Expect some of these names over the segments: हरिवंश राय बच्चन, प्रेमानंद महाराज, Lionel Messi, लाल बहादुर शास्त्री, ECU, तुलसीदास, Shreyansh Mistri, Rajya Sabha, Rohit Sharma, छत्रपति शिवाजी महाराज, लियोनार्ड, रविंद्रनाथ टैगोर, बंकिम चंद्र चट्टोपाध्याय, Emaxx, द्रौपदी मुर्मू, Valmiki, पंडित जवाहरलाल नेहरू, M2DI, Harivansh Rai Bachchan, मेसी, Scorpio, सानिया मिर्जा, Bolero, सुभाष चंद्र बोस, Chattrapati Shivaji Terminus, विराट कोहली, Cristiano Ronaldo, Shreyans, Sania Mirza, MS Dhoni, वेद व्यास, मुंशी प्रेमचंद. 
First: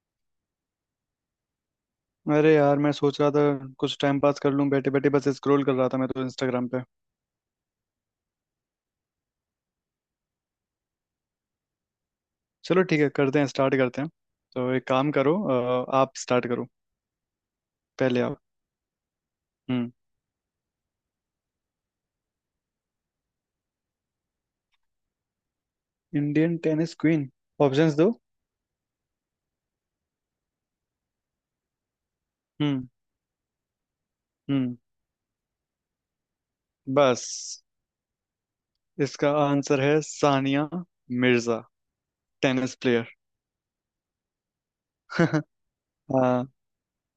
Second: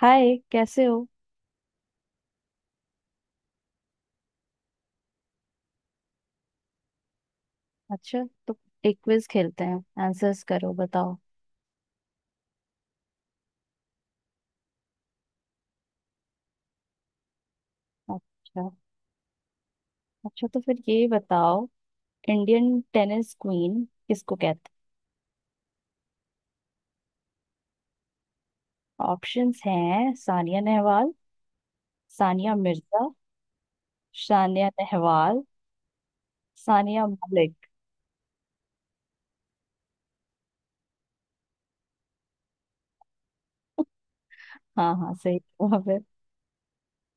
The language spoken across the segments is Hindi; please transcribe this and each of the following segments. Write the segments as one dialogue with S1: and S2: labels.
S1: हाय कैसे हो।
S2: अरे यार, मैं सोच रहा था कुछ टाइम पास कर लूं। बैठे बैठे बस स्क्रॉल कर रहा था मैं तो इंस्टाग्राम पे।
S1: अच्छा तो एक क्विज खेलते हैं, आंसर्स करो, बताओ।
S2: चलो ठीक है, करते हैं, स्टार्ट करते हैं। तो एक काम करो, आप स्टार्ट करो, पहले आप।
S1: अच्छा।
S2: हम्म।
S1: अच्छा तो फिर ये बताओ, इंडियन टेनिस क्वीन किसको कहते
S2: इंडियन टेनिस क्वीन। ऑप्शंस दो।
S1: हैं। ऑप्शंस हैं, सानिया नेहवाल, सानिया
S2: हम्म।
S1: मिर्जा, सानिया
S2: हम्म।
S1: नेहवाल, सानिया
S2: बस।
S1: मलिक।
S2: इसका आंसर है सानिया मिर्जा, टेनिस प्लेयर।
S1: हाँ हाँ, सही जवाब है।
S2: हाँ,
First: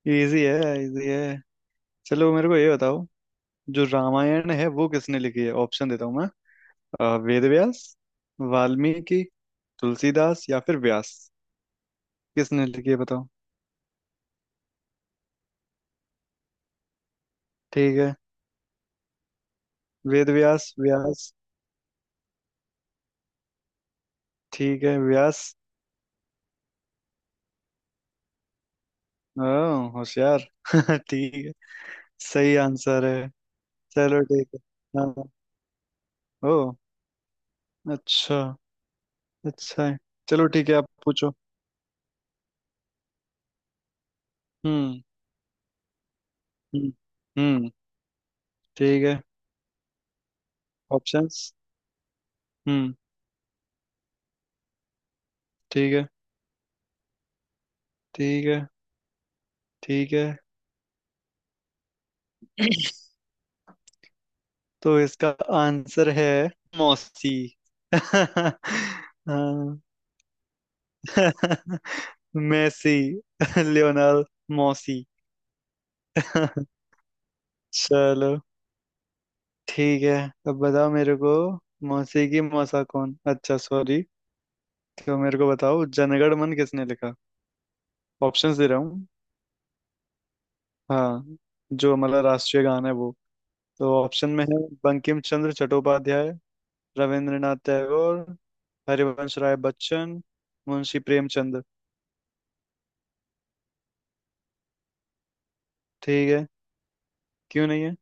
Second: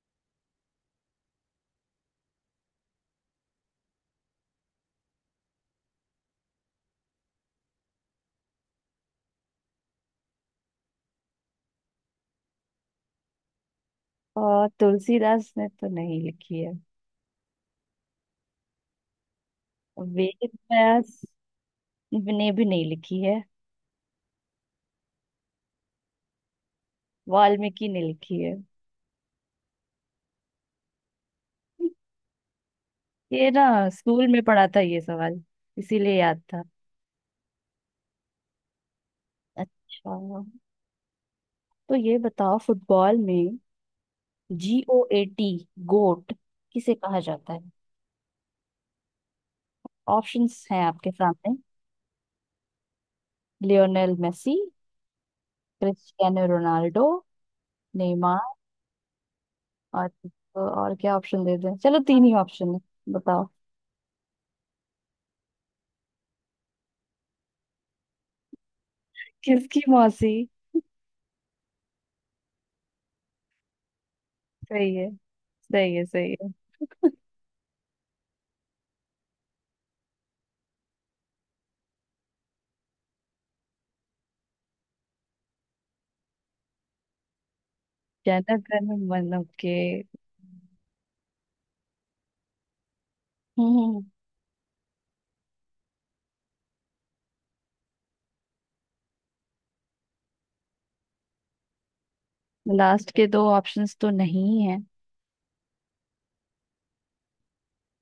S2: इजी है इजी है। चलो मेरे को ये बताओ, जो रामायण है वो किसने लिखी है। ऑप्शन देता हूँ मैं। वेद व्यास, वाल्मीकि, तुलसीदास या फिर व्यास। किसने लिखी है बताओ।
S1: और तुलसीदास ने तो नहीं लिखी है।
S2: ठीक है, वेद
S1: वेद
S2: व्यास
S1: व्यास
S2: व्यास।
S1: ने भी नहीं लिखी है।
S2: ठीक है, व्यास।
S1: वाल्मीकि ने लिखी है।
S2: ओ, होशियार ठीक है, सही आंसर है।
S1: ये ना,
S2: चलो
S1: स्कूल में
S2: ठीक है।
S1: पढ़ा था ये
S2: हाँ।
S1: सवाल। इसीलिए याद
S2: ओ,
S1: था।
S2: अच्छा। अच्छा है।
S1: अच्छा
S2: चलो ठीक है, आप पूछो।
S1: तो ये बताओ, फुटबॉल में G
S2: hmm.
S1: O A T GOAT,
S2: hmm.
S1: किसे कहा जाता है।
S2: हम्म। ठीक है।
S1: ऑप्शंस हैं आपके
S2: ऑप्शंस।
S1: सामने।
S2: हम्म।
S1: लियोनेल मेसी,
S2: ठीक है।
S1: क्रिस्टियानो रोनाल्डो,
S2: ठीक
S1: नेमार।
S2: है।
S1: और
S2: ठीक है।
S1: क्या ऑप्शन दे दें, चलो तीन ही ऑप्शन है। बताओ।
S2: तो इसका आंसर है मौसी हाँ
S1: किसकी मौसी?
S2: मैसी, लियोनार्ड
S1: सही
S2: मौसी
S1: है, सही है, सही है।
S2: चलो ठीक है। अब बताओ मेरे को मौसी की मौसा कौन। अच्छा, सॉरी। तो मेरे को बताओ, जनगण मन किसने लिखा। ऑप्शंस दे रहा
S1: जनगण
S2: हूँ।
S1: मन के।
S2: हाँ, जो हमारा राष्ट्रीय गान है वो। तो
S1: हम्म।
S2: ऑप्शन में है बंकिम चंद्र चट्टोपाध्याय, रविंद्रनाथ टैगोर, हरिवंश राय बच्चन, मुंशी प्रेमचंद।
S1: लास्ट के दो ऑप्शंस तो नहीं है।
S2: ठीक है, क्यों नहीं है।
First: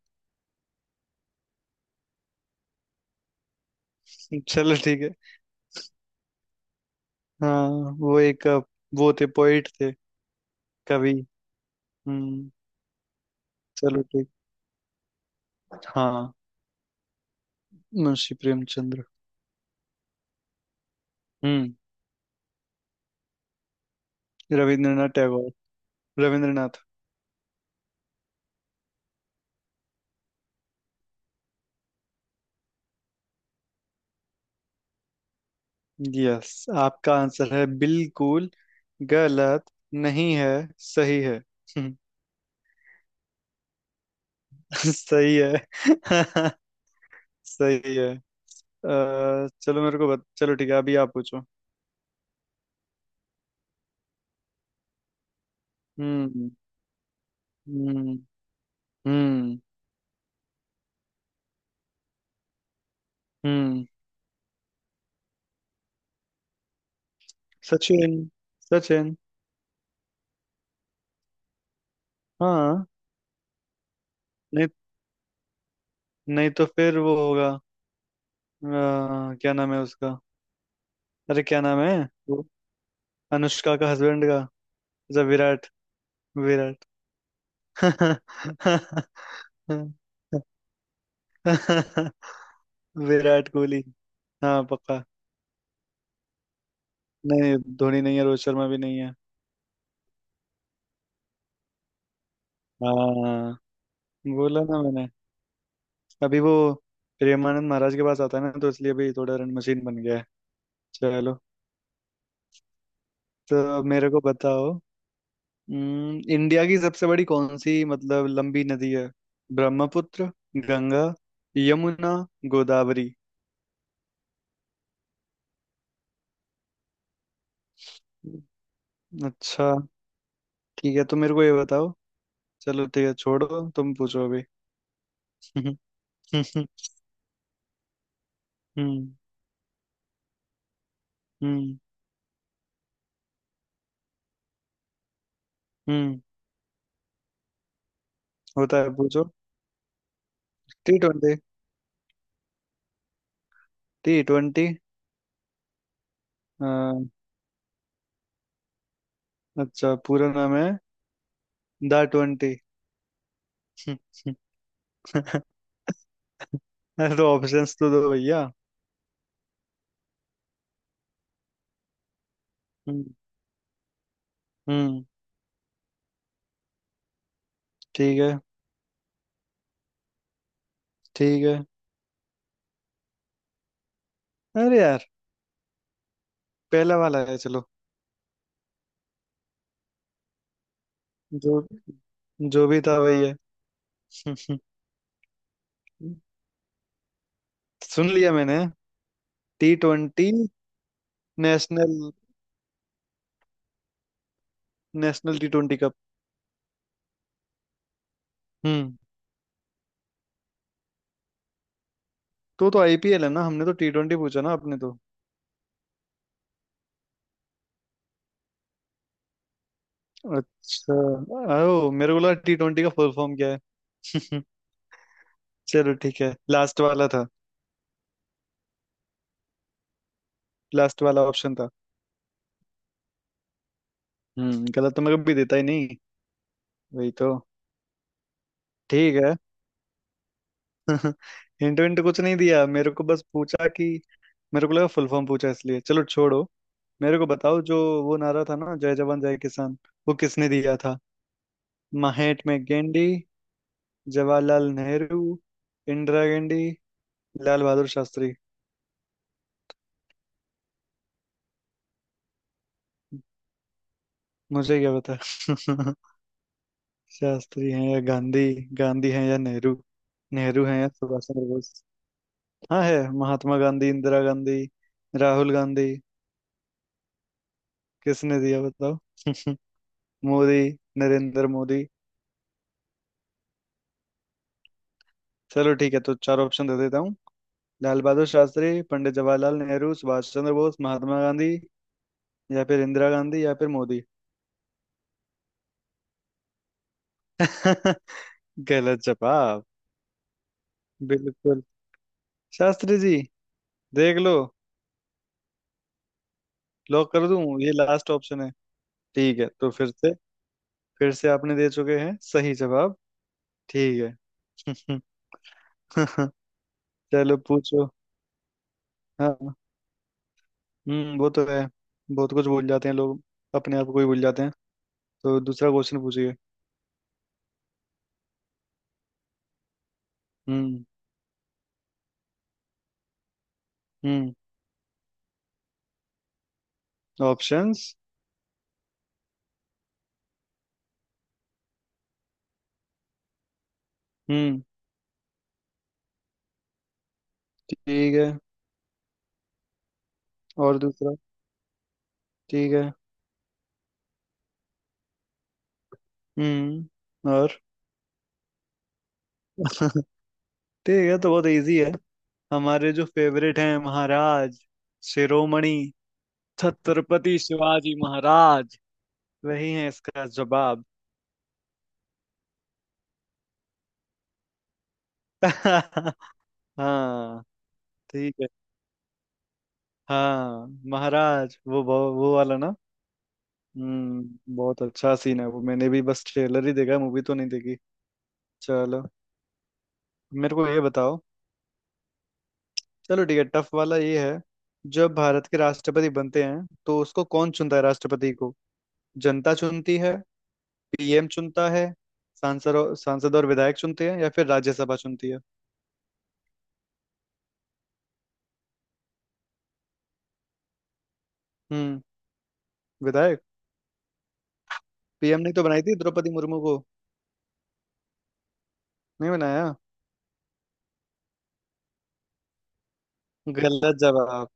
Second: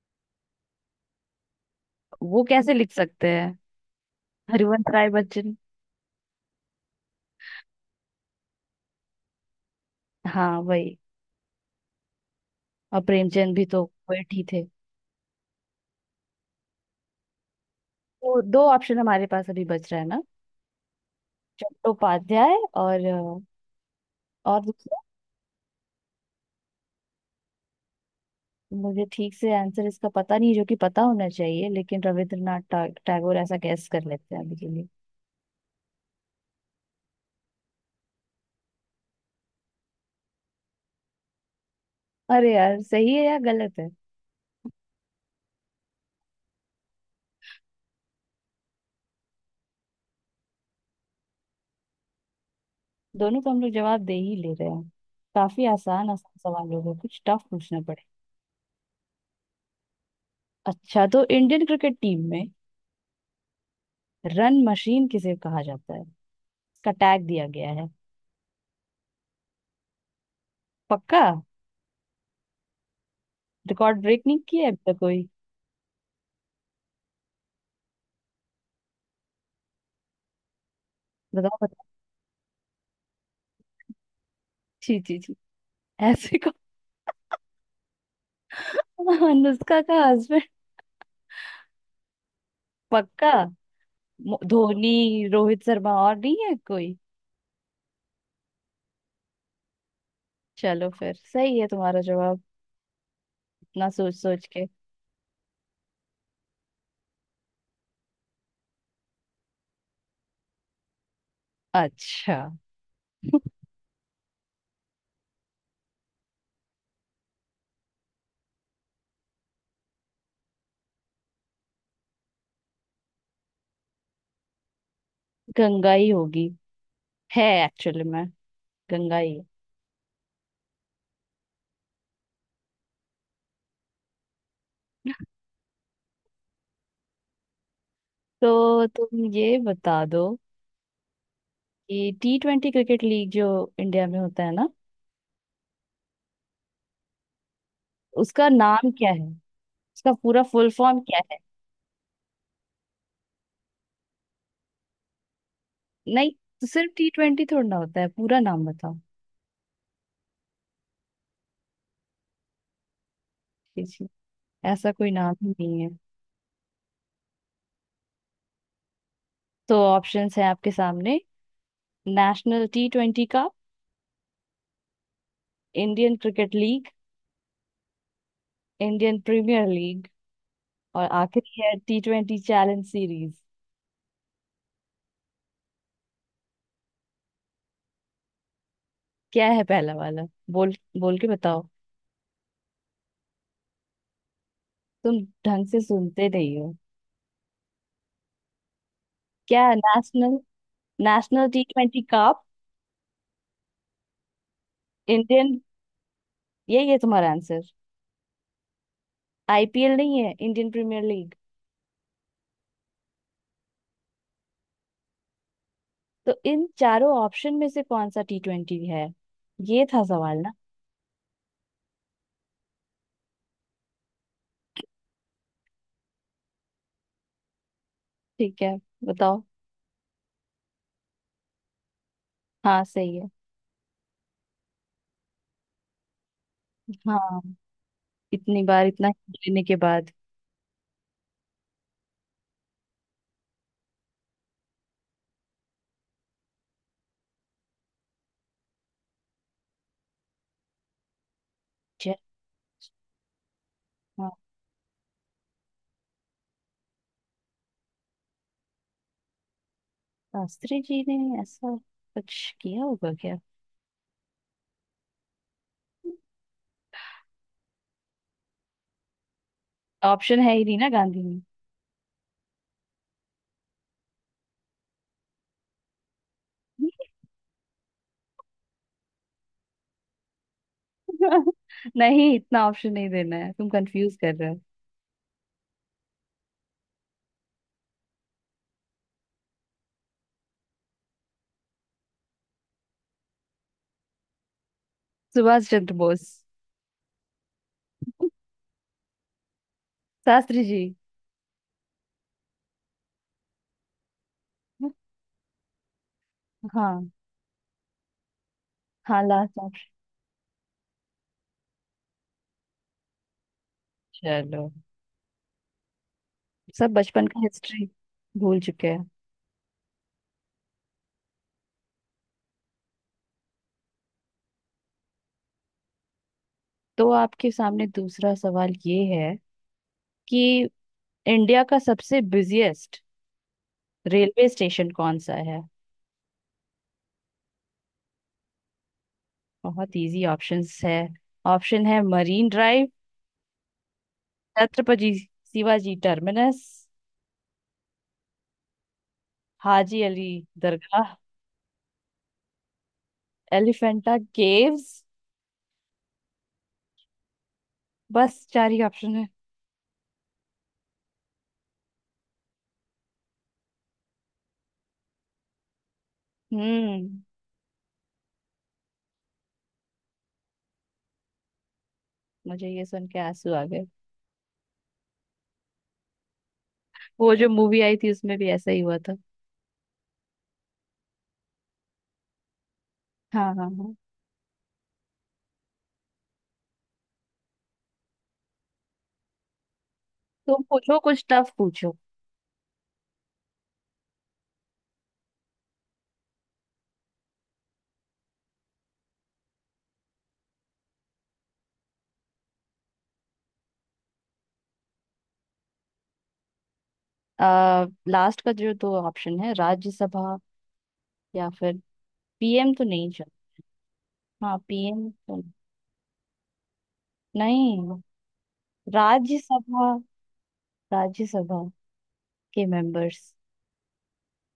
S1: वो कैसे लिख सकते हैं।
S2: चलो
S1: हरिवंश
S2: ठीक
S1: राय
S2: है।
S1: बच्चन।
S2: हाँ, वो एक वो थे, पोइट थे,
S1: हाँ वही।
S2: कवि। हम्म।
S1: और प्रेमचंद भी तो
S2: चलो, ठीक।
S1: पोएट ही थे।
S2: हाँ। मुंशी
S1: तो दो ऑप्शन
S2: प्रेमचंद्र।
S1: हमारे पास अभी बच रहा है ना।
S2: हम्म।
S1: चट्टोपाध्याय और और दूसरा।
S2: रविंद्रनाथ टैगोर, रविंद्रनाथ।
S1: मुझे ठीक से आंसर इसका पता नहीं, जो कि पता होना चाहिए, लेकिन रविंद्रनाथ टैगोर ऐसा गैस कर लेते हैं अभी के लिए।
S2: यस, आपका आंसर है बिल्कुल गलत नहीं है, सही है। हम्म,
S1: अरे यार, सही है या गलत है?
S2: सही है सही है। चलो, चलो ठीक है, अभी आप पूछो।
S1: दोनों को हम लोग जवाब दे ही ले रहे हैं। काफी आसान आसान
S2: हम्म।
S1: सवाल होगा, कुछ टफ पूछना पड़े।
S2: हम्म। हम्म।
S1: अच्छा तो इंडियन क्रिकेट टीम में
S2: हम्म।
S1: रन मशीन किसे कहा जाता है। इसका टैग दिया गया है।
S2: सचिन, सचिन।
S1: पक्का?
S2: हाँ।
S1: रिकॉर्ड ब्रेक नहीं किया
S2: नहीं,
S1: है अब तक कोई।
S2: नहीं तो फिर वो होगा क्या नाम है उसका, अरे क्या
S1: बताओ।
S2: नाम है। वो अनुष्का का हस्बैंड का।
S1: जी जी
S2: अच्छा,
S1: जी।
S2: विराट।
S1: ऐसे?
S2: विराट
S1: कौन अनुष्का का हस्बैंड? पक्का?
S2: विराट कोहली। हाँ, पक्का।
S1: धोनी, रोहित शर्मा, और नहीं है कोई?
S2: नहीं, धोनी नहीं है, रोहित शर्मा भी नहीं है।
S1: चलो फिर सही है तुम्हारा जवाब।
S2: हाँ।
S1: इतना सोच सोच
S2: बोला
S1: के।
S2: ना मैंने। अभी वो प्रेमानंद महाराज के पास आता है ना, तो इसलिए अभी थोड़ा रन मशीन बन गया है। चलो।
S1: अच्छा
S2: तो मेरे को बताओ, इंडिया की सबसे बड़ी, कौन सी, मतलब, लंबी नदी है। ब्रह्मपुत्र, गंगा, यमुना, गोदावरी।
S1: गंगा ही होगी। है एक्चुअली मैं गंगा ही हूँ।
S2: अच्छा, ठीक है, तो मेरे को ये बताओ। चलो ठीक है, छोड़ो, तुम पूछो अभी हम्म।
S1: तो तुम ये बता दो
S2: हम्म।
S1: कि T20 क्रिकेट लीग जो इंडिया में होता है ना
S2: हम्म,
S1: उसका
S2: होता
S1: नाम
S2: है,
S1: क्या है।
S2: पूछो।
S1: उसका पूरा फुल
S2: टी
S1: फॉर्म क्या
S2: ट्वेंटी,
S1: है।
S2: T twenty.
S1: नहीं। तो सिर्फ T20 थोड़ा ना होता है, पूरा नाम बताओ।
S2: अच्छा, पूरा नाम है द ट्वेंटी
S1: जी जी। ऐसा कोई नाम ही नहीं है।
S2: अरे तो ऑप्शंस तो दो भैया।
S1: तो ऑप्शंस हैं आपके सामने। नेशनल टी
S2: हम्म।
S1: ट्वेंटी कप,
S2: हम्म,
S1: इंडियन क्रिकेट लीग,
S2: ठीक है।
S1: इंडियन प्रीमियर लीग, और
S2: ठीक है।
S1: आखिरी है T20 चैलेंज सीरीज।
S2: अरे यार, पहला वाला है, चलो।
S1: क्या है पहला वाला? बोल बोल के
S2: जो
S1: बताओ।
S2: जो भी था वही है
S1: तुम ढंग से सुनते नहीं हो।
S2: सुन लिया मैंने।
S1: क्या
S2: टी
S1: है?
S2: Twenty.
S1: National. National T
S2: national
S1: twenty cup.
S2: National T
S1: Indian.
S2: Twenty cup.
S1: यही है तुम्हारा आंसर।
S2: हम्म।
S1: आईपीएल नहीं है, इंडियन प्रीमियर लीग।
S2: तो आईपीएल है ना, हमने तो टी ट्वेंटी पूछा ना आपने तो।
S1: तो इन चारों ऑप्शन में से कौन सा T20 है। ये था सवाल ना।
S2: अच्छा, ओ, मेरे को लगा टी ट्वेंटी का फुल फॉर्म क्या है चलो ठीक है, लास्ट वाला था।
S1: ठीक है। बताओ।
S2: लास्ट वाला ऑप्शन था।
S1: हाँ सही है।
S2: हम्म, गलत तो मैं कभी देता ही नहीं, वही तो।
S1: हाँ। इतनी बार इतना
S2: ठीक है
S1: हिंट लेने के बाद।
S2: हिंट विंट कुछ नहीं दिया मेरे को, बस पूछा कि मेरे को लगा फुल फॉर्म पूछा, इसलिए चलो छोड़ो। मेरे को बताओ, जो वो नारा था ना, जय जवान जय किसान, वो किसने दिया था।
S1: जय।
S2: महात्मा में गांधी,
S1: हाँ,
S2: जवाहरलाल नेहरू, इंदिरा गांधी, लाल बहादुर शास्त्री।
S1: शास्त्री जी ने ऐसा कुछ किया होगा क्या।
S2: मुझे क्या पता शास्त्री हैं या गांधी, गांधी हैं या नेहरू,
S1: ऑप्शन है ही
S2: नेहरू
S1: नहीं
S2: हैं
S1: ना
S2: या
S1: गांधी
S2: सुभाष
S1: में।
S2: चंद्र बोस। हाँ, है महात्मा गांधी, इंदिरा गांधी, राहुल गांधी। किसने दिया बताओ मोदी, नरेंद्र मोदी।
S1: नहीं, इतना ऑप्शन नहीं देना है, तुम कंफ्यूज कर रहे हो।
S2: चलो ठीक है, तो चार ऑप्शन दे देता हूँ। लाल बहादुर शास्त्री, पंडित जवाहरलाल नेहरू, सुभाष चंद्र बोस, महात्मा गांधी या फिर इंदिरा गांधी या फिर मोदी।
S1: सुभाष चंद्र बोस।
S2: गलत जवाब।
S1: शास्त्री जी।
S2: बिल्कुल शास्त्री जी। देख लो, लॉक
S1: हाँ।
S2: कर दूं, ये लास्ट ऑप्शन है।
S1: हाँ
S2: ठीक है,
S1: लास्ट
S2: तो
S1: ऑप्शन।
S2: फिर से, फिर से आपने दे चुके हैं सही जवाब। ठीक
S1: चलो।
S2: है
S1: सब बचपन
S2: चलो
S1: का हिस्ट्री
S2: पूछो।
S1: भूल चुके हैं।
S2: हाँ। हम्म, वो तो है, बहुत कुछ भूल जाते हैं लोग, अपने आप को ही भूल जाते हैं। तो दूसरा क्वेश्चन पूछिए।
S1: तो आपके सामने दूसरा सवाल ये है कि
S2: हम्म।
S1: इंडिया का सबसे बिजिएस्ट
S2: हम्म।
S1: रेलवे स्टेशन कौन सा है।
S2: ऑप्शंस।
S1: बहुत इजी ऑप्शंस है। ऑप्शन है मरीन ड्राइव,
S2: हम्म।
S1: छत्रपति शिवाजी टर्मिनस,
S2: ठीक है।
S1: हाजी अली
S2: और दूसरा।
S1: दरगाह,
S2: ठीक है।
S1: एलिफेंटा केव्स।
S2: हम्म, और?
S1: बस चार ही ऑप्शन है।
S2: ठीक है, तो बहुत इजी है। हमारे जो फेवरेट हैं, महाराज शिरोमणि
S1: हम्म।
S2: छत्रपति शिवाजी महाराज, वही है इसका जवाब।
S1: मुझे ये सुन के आंसू आ गए। वो
S2: हाँ।
S1: जो मूवी आई थी
S2: ठीक
S1: उसमें
S2: है।
S1: भी ऐसा ही हुआ था।
S2: हाँ, महाराज, वो वाला ना।
S1: हाँ हाँ हाँ।
S2: हम्म, बहुत अच्छा सीन है वो, मैंने भी बस ट्रेलर ही देखा है, मूवी तो नहीं देखी। चलो, मेरे
S1: तुम
S2: को ये
S1: पूछो,
S2: बताओ।
S1: कुछ टफ पूछो।
S2: चलो ठीक है, टफ वाला ये है। जब भारत के राष्ट्रपति बनते हैं, तो उसको कौन चुनता है, राष्ट्रपति को? जनता चुनती है, पीएम चुनता है, सांसद और विधायक चुनते हैं, या फिर राज्यसभा चुनती है।
S1: लास्ट का जो दो ऑप्शन है, राज्यसभा या फिर
S2: हम्म।
S1: पीएम तो नहीं चल।
S2: विधायक।
S1: हाँ पीएम
S2: पीएम
S1: तो
S2: ने तो बनाई थी द्रौपदी मुर्मू को।
S1: नहीं।
S2: नहीं बनाया।
S1: राज्यसभा। राज्यसभा के मेंबर्स।
S2: गलत जवाब।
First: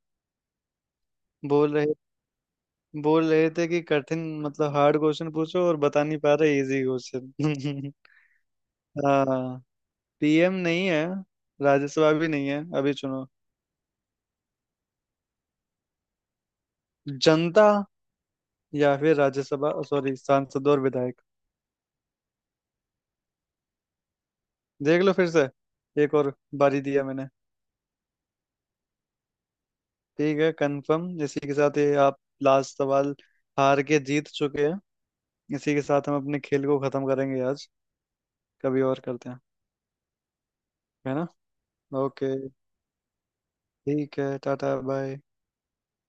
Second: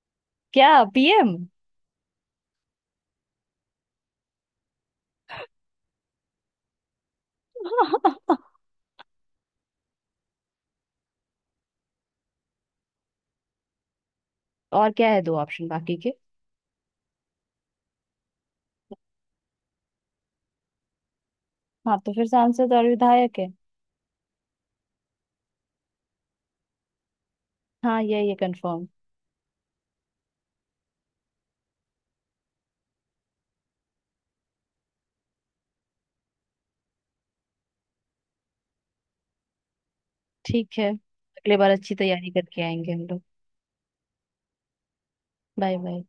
S1: क्या? पीएम।
S2: बोल रहे बोल रहे थे कि कठिन, मतलब हार्ड क्वेश्चन पूछो, और बता नहीं पा रहे इजी क्वेश्चन हाँ, पीएम नहीं है, राज्यसभा भी नहीं है, अभी चुनो।
S1: और क्या है दो ऑप्शन बाकी के।
S2: जनता या फिर राज्यसभा, सॉरी, सांसद और विधायक।
S1: हाँ तो फिर सांसद और विधायक है।
S2: देख लो फिर से, एक और बारी दिया मैंने।
S1: हाँ ये कंफर्म।
S2: ठीक है, कंफर्म इसी के साथ ये आप। लास्ट सवाल, हार के जीत चुके हैं। इसी के साथ हम अपने खेल को खत्म करेंगे आज। कभी और करते हैं,
S1: ठीक है,
S2: है ना?
S1: अगले बार अच्छी
S2: ओके,
S1: तैयारी करके आएंगे हम लोग।
S2: ठीक है, टाटा, बाय।
S1: Bye bye.